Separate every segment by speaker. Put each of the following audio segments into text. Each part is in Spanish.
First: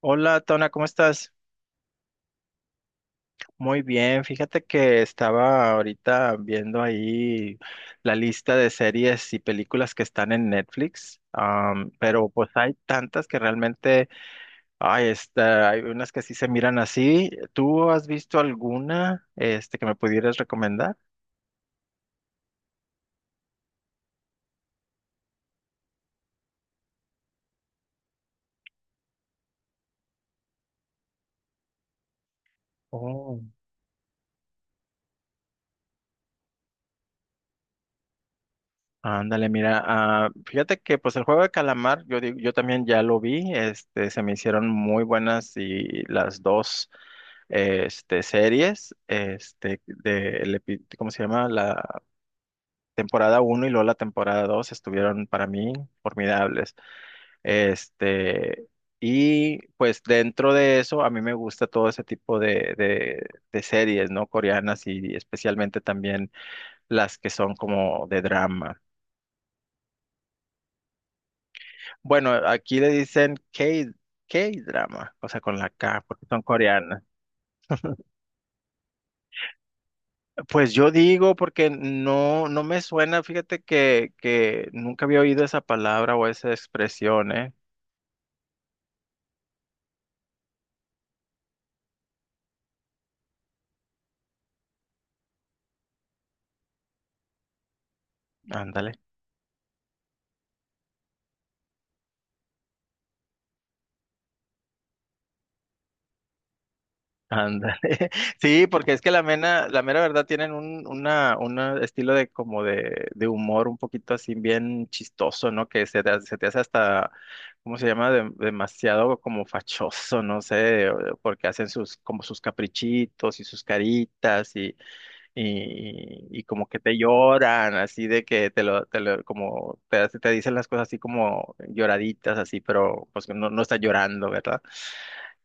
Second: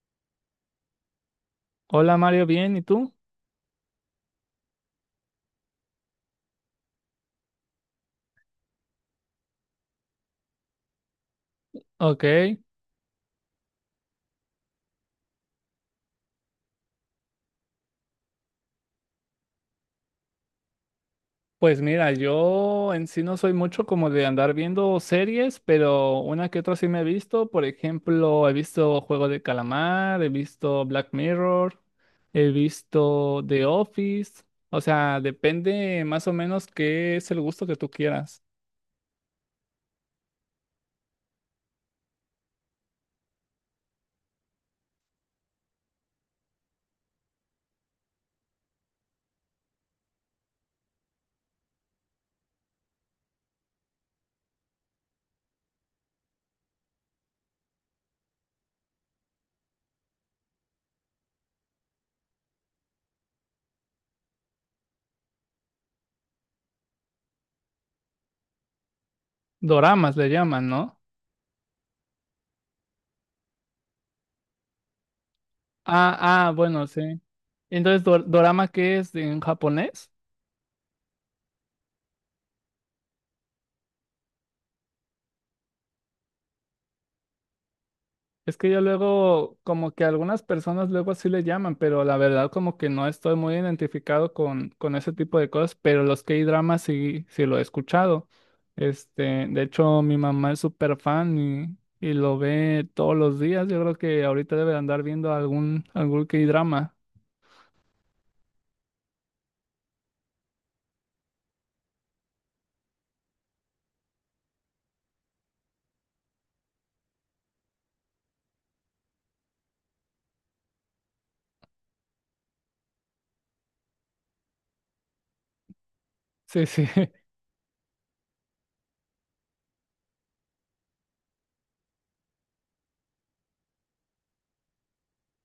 Speaker 1: Hola, Tona, ¿cómo estás?
Speaker 2: Hola Mario, bien, ¿y tú?
Speaker 1: Muy bien, fíjate que estaba ahorita viendo ahí la lista de series y películas que están en Netflix,
Speaker 2: Ok,
Speaker 1: pero pues hay tantas que realmente, ay, hay unas que sí se miran así. ¿Tú has visto alguna, que me pudieras recomendar?
Speaker 2: pues mira, yo en sí no soy mucho como de andar viendo series, pero una que otra sí me he visto. Por ejemplo, he visto Juego de Calamar, he visto Black Mirror, he
Speaker 1: Oh.
Speaker 2: visto The Office. O sea, depende más o menos qué es el gusto que tú quieras.
Speaker 1: Ándale, mira, fíjate que pues el Juego de Calamar, yo digo, yo también ya lo vi, se me hicieron muy buenas y las dos series, de, ¿cómo se llama? La temporada uno y luego la temporada 2 estuvieron para mí formidables. Este, y pues dentro de eso, a mí me gusta todo ese tipo de series, ¿no? Coreanas y especialmente también las que son como de drama.
Speaker 2: Doramas le llaman, ¿no?
Speaker 1: Bueno, aquí le dicen K, K-drama, o sea, con la K, porque son
Speaker 2: Ah, ah, bueno, sí.
Speaker 1: coreanas.
Speaker 2: Entonces, ¿dorama qué es en japonés?
Speaker 1: Pues yo digo, porque no, no me suena, fíjate que nunca había oído esa palabra o esa expresión, ¿eh?
Speaker 2: Es que yo luego, como que algunas personas luego así le llaman, pero la verdad como que no estoy muy identificado con ese tipo de cosas, pero los K-dramas sí, sí lo he escuchado.
Speaker 1: Ándale.
Speaker 2: Este, de hecho, mi mamá es súper fan y lo ve todos los días. Yo creo que ahorita debe de andar viendo algún K-drama.
Speaker 1: Ándale. Sí, porque es que la mera verdad tienen un una estilo de como de humor un poquito así bien chistoso, ¿no? Que se te hace hasta, ¿cómo se llama? Demasiado como fachoso, no sé, porque hacen sus, como sus caprichitos y sus caritas y
Speaker 2: Sí,
Speaker 1: como que
Speaker 2: sí.
Speaker 1: te lloran, así de que como te dicen las cosas así como lloraditas, así, pero pues que no, no está llorando, ¿verdad?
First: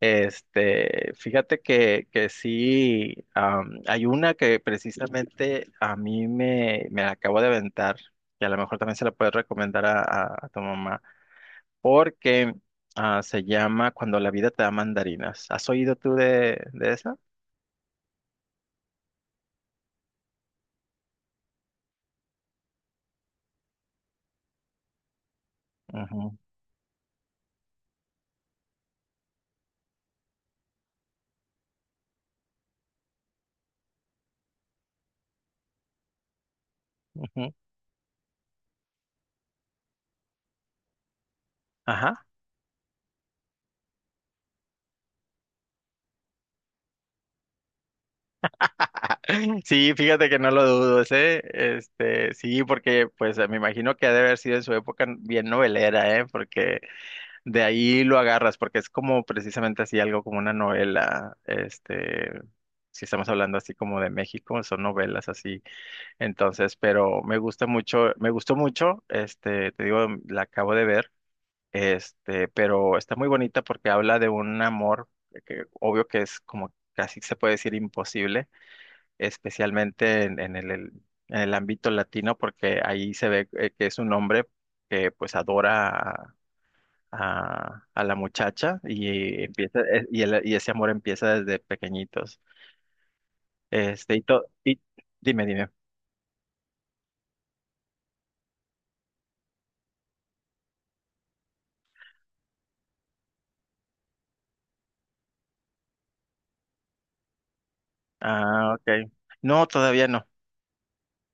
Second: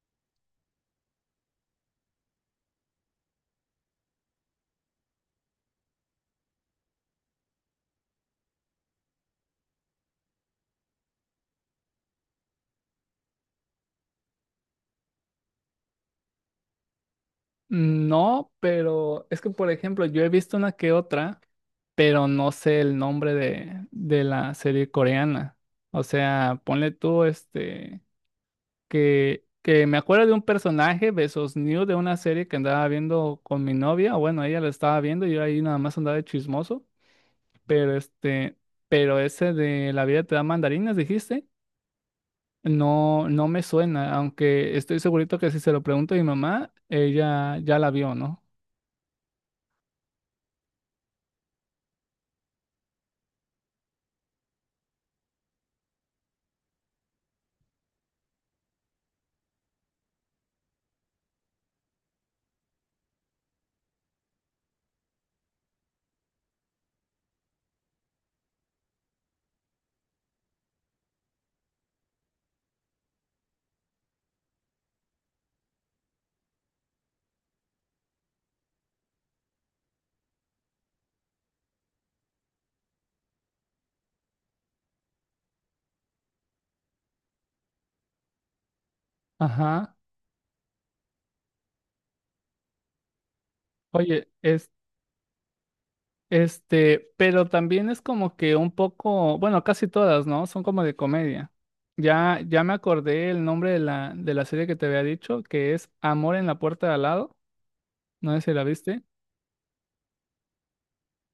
Speaker 1: Fíjate que sí, hay una que precisamente a mí me la acabo de aventar, que a lo mejor también se la puedes recomendar a, a tu mamá, porque se llama Cuando la vida te da mandarinas. ¿Has oído tú de esa?
Speaker 2: No, pero es que, por ejemplo, yo he visto una que otra, pero no sé el nombre de la serie coreana. O
Speaker 1: Ujú,
Speaker 2: sea, ponle tú este... que me acuerdo de un personaje, Besos New, de una serie que andaba viendo con mi novia, o bueno, ella la estaba viendo, y yo ahí nada más andaba de chismoso,
Speaker 1: ujú.
Speaker 2: pero este, pero ese de La vida te da mandarinas, dijiste,
Speaker 1: Ajá.
Speaker 2: no, no me suena, aunque estoy segurito que si se lo pregunto a mi mamá, ella ya la vio, ¿no?
Speaker 1: Sí, fíjate que no lo dudo, ¿eh? Sí, porque pues me imagino que ha de haber sido en su época bien novelera, ¿eh? Porque de ahí lo agarras, porque es como precisamente así algo como una novela, si estamos hablando así como de México, son novelas así. Entonces, pero me gusta mucho, me gustó mucho, te digo, la acabo de ver, pero está muy bonita porque habla de un amor que obvio que es como casi se puede decir imposible especialmente en el ámbito latino, porque ahí se ve que es un hombre que pues adora a, a la muchacha y empieza
Speaker 2: Ajá.
Speaker 1: y ese amor empieza desde pequeñitos. Este, y,
Speaker 2: Oye,
Speaker 1: to- y dime, dime.
Speaker 2: este, pero también es como que un poco, bueno, casi todas, ¿no? Son como de comedia. Ya, ya me acordé el nombre de la serie que te había dicho, que es Amor en la puerta de al lado. No sé si la
Speaker 1: Ah,
Speaker 2: viste.
Speaker 1: ok. No, todavía no.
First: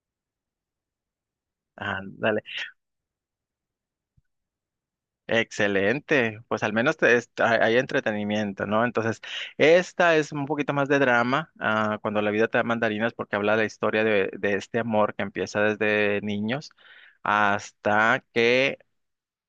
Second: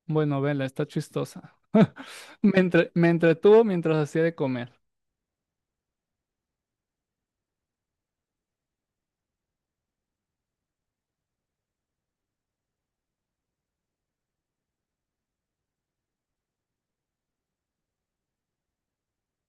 Speaker 2: Bueno, vela, está chistosa.
Speaker 1: Ah,
Speaker 2: Me entretuvo mientras hacía de comer.
Speaker 1: excelente, pues al menos hay entretenimiento, ¿no? Entonces, esta es un poquito más de drama, cuando la vida te da mandarinas, porque habla de la historia de este amor que empieza desde niños hasta que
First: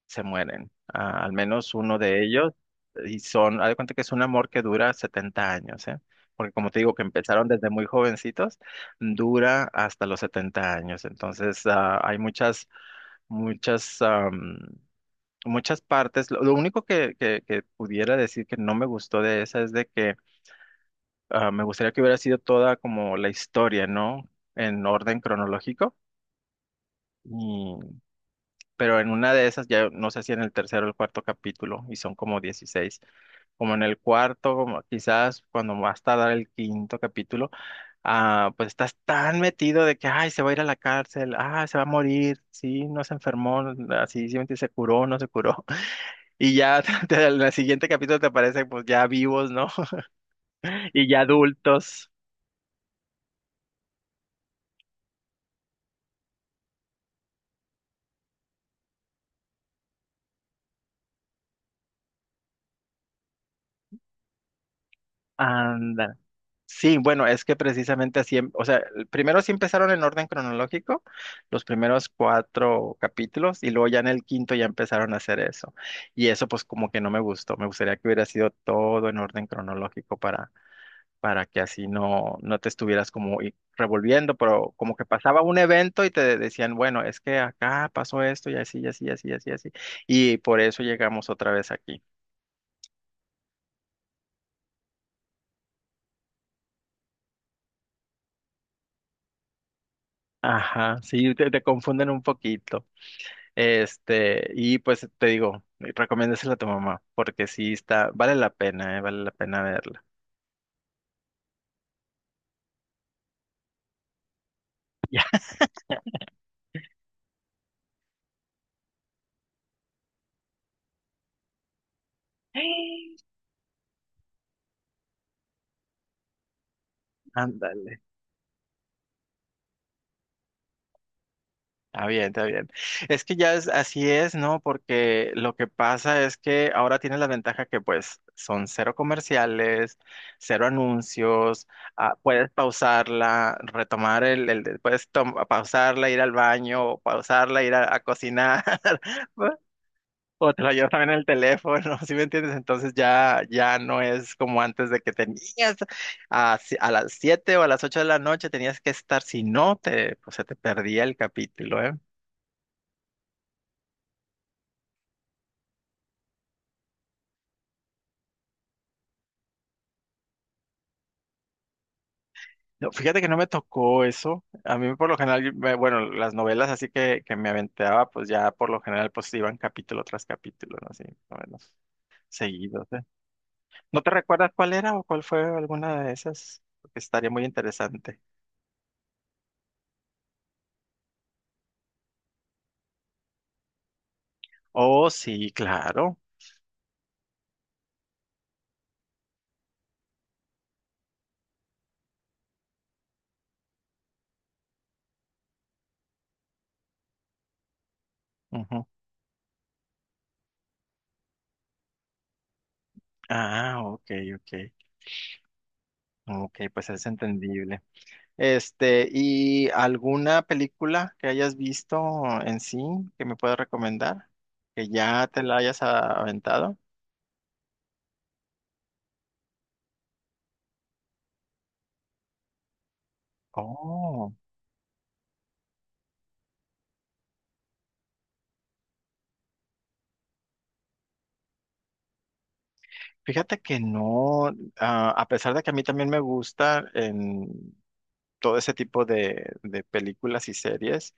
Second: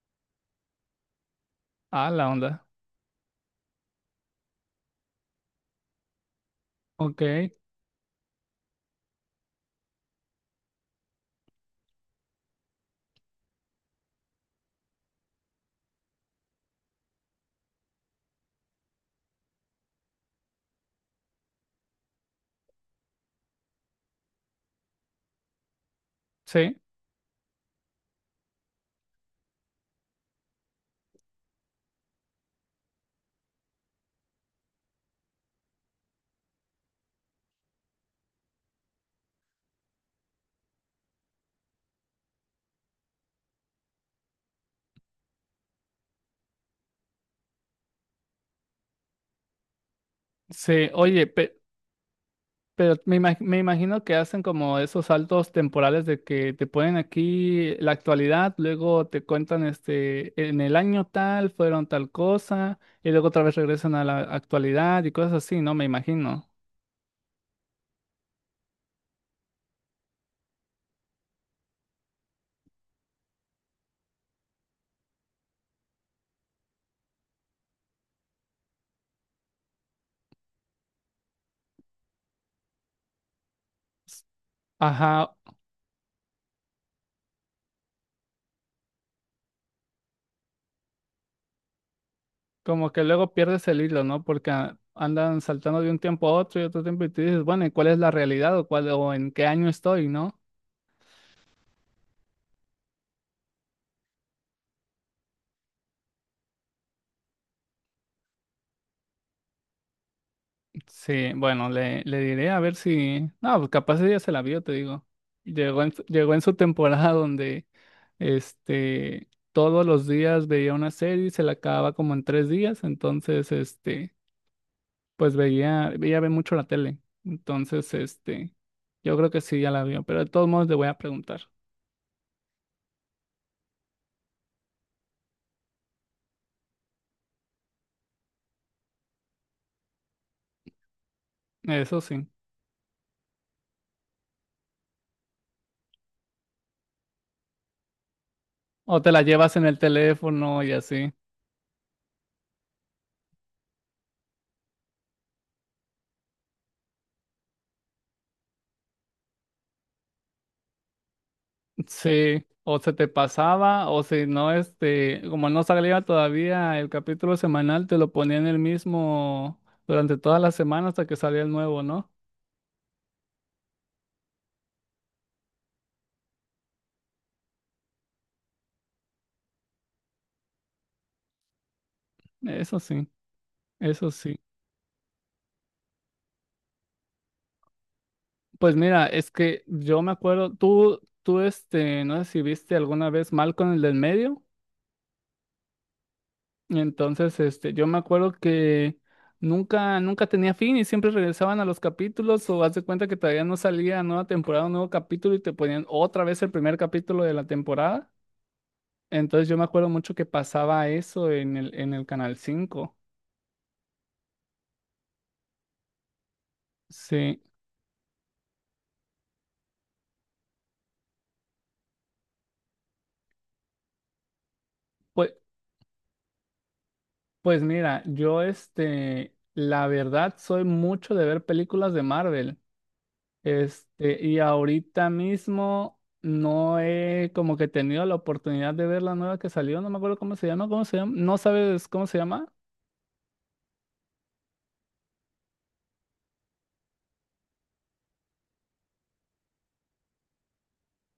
Speaker 1: se mueren. Ah, al menos uno
Speaker 2: Ah,
Speaker 1: de
Speaker 2: la
Speaker 1: ellos,
Speaker 2: onda.
Speaker 1: y son, haz de cuenta que es un amor que dura 70 años, ¿eh? Porque como te digo, que
Speaker 2: Ok,
Speaker 1: empezaron desde muy jovencitos, dura hasta los 70 años, entonces hay muchas muchas muchas partes. Lo único que pudiera decir que no me gustó de esa es de que me gustaría que hubiera sido toda como la historia, ¿no? En orden cronológico.
Speaker 2: sí,
Speaker 1: Y- pero en una de esas, ya no sé si en el tercero o el cuarto capítulo, y son como 16, como en el cuarto, como quizás cuando va a dar el quinto capítulo, pues estás tan metido de que, ay, se va a ir a la cárcel, se va a morir, sí, no se enfermó, así, sí, se curó, no se curó. Y ya en el siguiente capítulo te aparecen pues ya vivos, ¿no?
Speaker 2: sí.
Speaker 1: Y ya
Speaker 2: Oye, pe-
Speaker 1: adultos.
Speaker 2: Pero me imag- me imagino que hacen como esos saltos temporales de que te ponen aquí la actualidad, luego te cuentan este, en el año tal fueron tal cosa, y luego otra vez regresan a la actualidad y cosas así, ¿no? Me
Speaker 1: Anda.
Speaker 2: imagino.
Speaker 1: Sí, bueno, es que precisamente así, o sea, primero sí empezaron en orden cronológico, los primeros cuatro capítulos, y luego ya en el quinto ya empezaron a hacer eso. Y eso pues como que no me gustó, me gustaría que hubiera sido todo en orden cronológico para que así no, no te estuvieras como revolviendo, pero como que
Speaker 2: Ajá,
Speaker 1: pasaba un evento y decían, bueno, es que acá pasó esto y así, y así, y así, y así, y así, y por eso llegamos otra vez aquí.
Speaker 2: como que luego pierdes el hilo, ¿no? Porque andan saltando de un tiempo a otro y otro tiempo y te dices, bueno, ¿y cuál es la realidad o cuál o en qué año estoy? ¿No?
Speaker 1: Ajá, sí, te confunden un poquito. Y pues te digo, recomiéndasela a tu mamá, porque sí está, vale la pena verla.
Speaker 2: Sí, bueno, le diré a ver si. No, pues capaz ella se la vio, te digo.
Speaker 1: Ya,
Speaker 2: Llegó en su temporada donde este todos los días veía una serie y se la acababa como en 3 días. Entonces, este, pues ella ve mucho la tele. Entonces,
Speaker 1: ándale.
Speaker 2: este, yo creo que sí ya la vio, pero de todos modos le voy a preguntar.
Speaker 1: Está bien, está bien. Es que ya es así es, ¿no? Porque lo que pasa es que ahora tiene la ventaja que pues son cero comerciales, cero anuncios,
Speaker 2: Eso sí.
Speaker 1: puedes pausarla, retomar pausarla, ir al baño, o pausarla, ir a cocinar,
Speaker 2: O te la llevas en el
Speaker 1: o te
Speaker 2: teléfono
Speaker 1: lo
Speaker 2: y
Speaker 1: llevas también
Speaker 2: así.
Speaker 1: en el teléfono, ¿sí me entiendes? Entonces ya no es como antes de que tenías a, si- a las 7 o a las 8 de la noche tenías que estar, si no te, pues se te perdía el capítulo, ¿eh?
Speaker 2: Sí, o se te pasaba, o si no, este, como no salía todavía el capítulo semanal, te lo ponían el mismo durante toda la semana hasta que salía el nuevo, ¿no?
Speaker 1: No, fíjate que no me tocó eso. A mí por lo general, bueno, las novelas así que me aventaba, pues ya por lo general pues iban capítulo tras capítulo, ¿no? Así, más o menos
Speaker 2: Eso
Speaker 1: seguidos, ¿eh?
Speaker 2: sí,
Speaker 1: ¿No te
Speaker 2: eso sí.
Speaker 1: recuerdas cuál era o cuál fue alguna de esas? Porque estaría muy interesante.
Speaker 2: Pues mira, es que yo me acuerdo, tú, este, no sé si viste alguna vez mal con el del medio,
Speaker 1: Oh, sí, claro.
Speaker 2: y entonces, este, yo me acuerdo que nunca tenía fin y siempre regresaban a los capítulos o haz de cuenta que todavía no salía nueva temporada, un nuevo capítulo y te ponían otra vez el primer capítulo de la temporada.
Speaker 1: Ujú.
Speaker 2: Entonces yo me acuerdo mucho que pasaba eso en el Canal 5.
Speaker 1: Ah, ok, ok. Ok, pues es
Speaker 2: Sí,
Speaker 1: entendible. ¿Y alguna película que hayas visto en sí que me puedas recomendar? Que ya
Speaker 2: pues,
Speaker 1: te la hayas aventado.
Speaker 2: pues mira, yo este, la verdad soy mucho de ver películas de Marvel. Este,
Speaker 1: Oh.
Speaker 2: y ahorita mismo no he como que tenido la oportunidad de ver la nueva que salió, no me acuerdo cómo se llama, ¿cómo se llama? ¿No sabes cómo se llama?
Speaker 1: Fíjate que no, a pesar de que a mí también me gusta en todo ese tipo de películas y series,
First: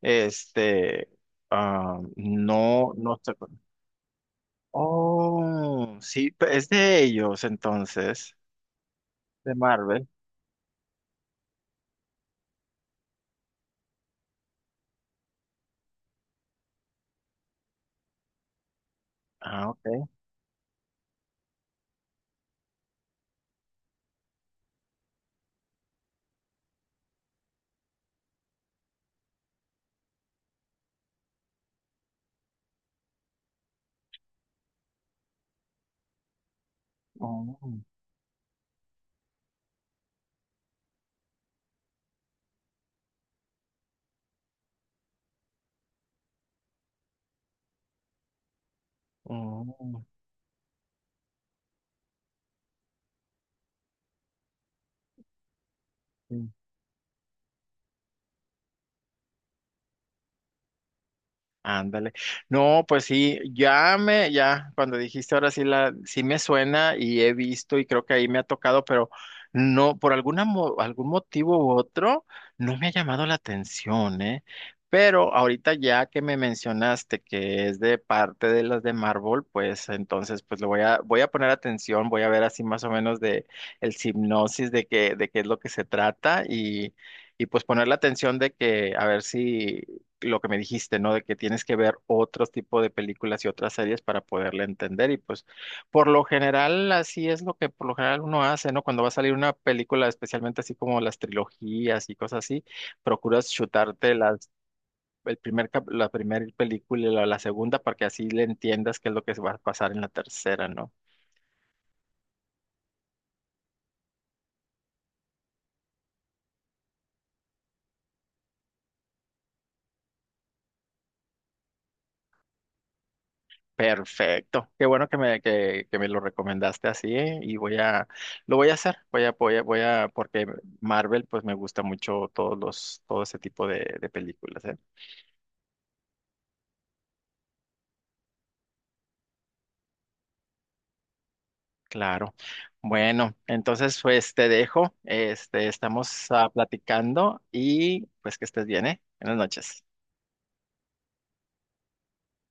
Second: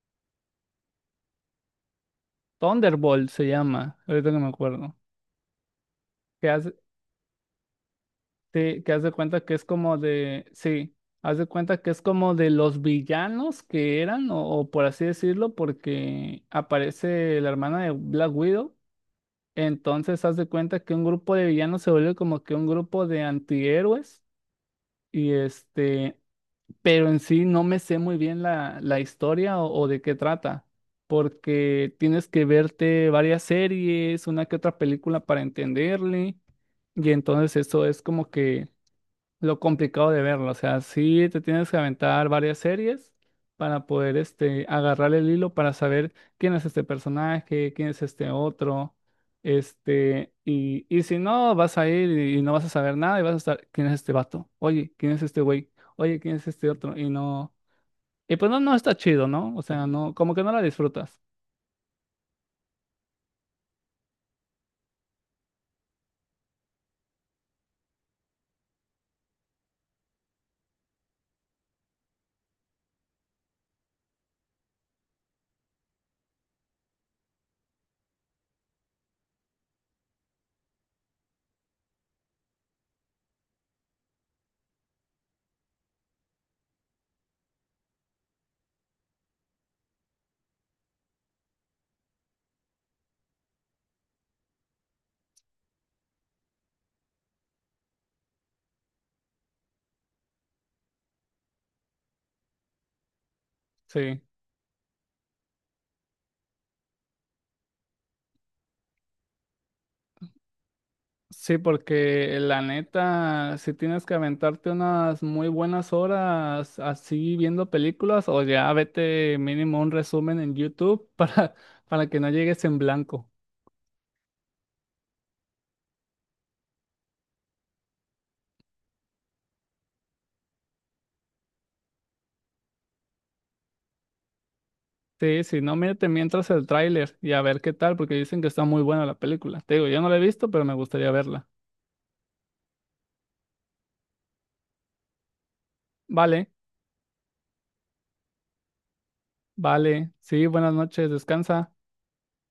Speaker 1: este, no, no
Speaker 2: Thunderbolt
Speaker 1: sé.
Speaker 2: se llama, ahorita que me acuerdo.
Speaker 1: Oh, sí,
Speaker 2: Que
Speaker 1: es
Speaker 2: hace-
Speaker 1: de ellos entonces,
Speaker 2: Sí, que haz de cuenta
Speaker 1: de
Speaker 2: que es como
Speaker 1: Marvel.
Speaker 2: de, sí, haz de cuenta que es como de los villanos que eran, o por así decirlo, porque aparece la hermana de Black Widow,
Speaker 1: Ah, ok.
Speaker 2: entonces haz de cuenta que un grupo de villanos se vuelve como que un grupo de antihéroes, y este, pero en sí no me sé muy bien la historia o de qué trata, porque tienes que verte varias series, una que otra película para entenderle, y entonces
Speaker 1: Oh,
Speaker 2: eso es como que lo complicado de verlo. O sea, sí te tienes que aventar varias series para poder este, agarrar el hilo para saber quién es este personaje, quién es este otro.
Speaker 1: oh,
Speaker 2: Este, y si no, vas a ir y no vas a saber nada y vas a estar, ¿quién es este vato? Oye, ¿quién es este güey? Oye, ¿quién es
Speaker 1: sí.
Speaker 2: este otro? Y no, y pues no, no está chido, ¿no? O sea, no, como que no la disfrutas.
Speaker 1: Ándale. No, pues sí, cuando dijiste ahora sí sí me suena y he visto y creo que ahí me ha tocado, pero no, por alguna, algún motivo u otro, no me ha llamado la atención, ¿eh? Pero ahorita ya que me mencionaste que es de parte de las de Marvel, pues entonces pues le voy a poner atención, voy a ver así más o menos de el hipnosis de qué es lo que se trata y pues poner la atención de que a ver si lo que me dijiste, ¿no? De que tienes que ver otros tipo de películas y otras series para poderle entender. Y pues, por lo general, así es lo que por lo general uno hace, ¿no? Cuando va a salir una película, especialmente así como las trilogías y cosas así, procuras chutarte
Speaker 2: Sí.
Speaker 1: las, el primer, cap- la primera película y la segunda para que así le entiendas qué es lo que va a pasar en la tercera, ¿no?
Speaker 2: Sí, porque la neta, si tienes que aventarte unas muy buenas horas así viendo películas, o ya vete mínimo un resumen en YouTube para que no llegues en blanco.
Speaker 1: Perfecto. Qué bueno que me lo recomendaste así, ¿eh? Y lo voy a hacer, porque Marvel, pues me gusta mucho todos todo ese tipo de películas, ¿eh?
Speaker 2: Sí, si no, mírate mientras el tráiler y a ver qué tal, porque dicen que está muy buena la película. Te digo, yo no la he visto, pero me gustaría verla.
Speaker 1: Claro. Bueno, entonces pues te dejo, estamos
Speaker 2: Vale,
Speaker 1: platicando y pues que estés bien, ¿eh? Buenas noches.
Speaker 2: vale, sí, buenas noches, descansa.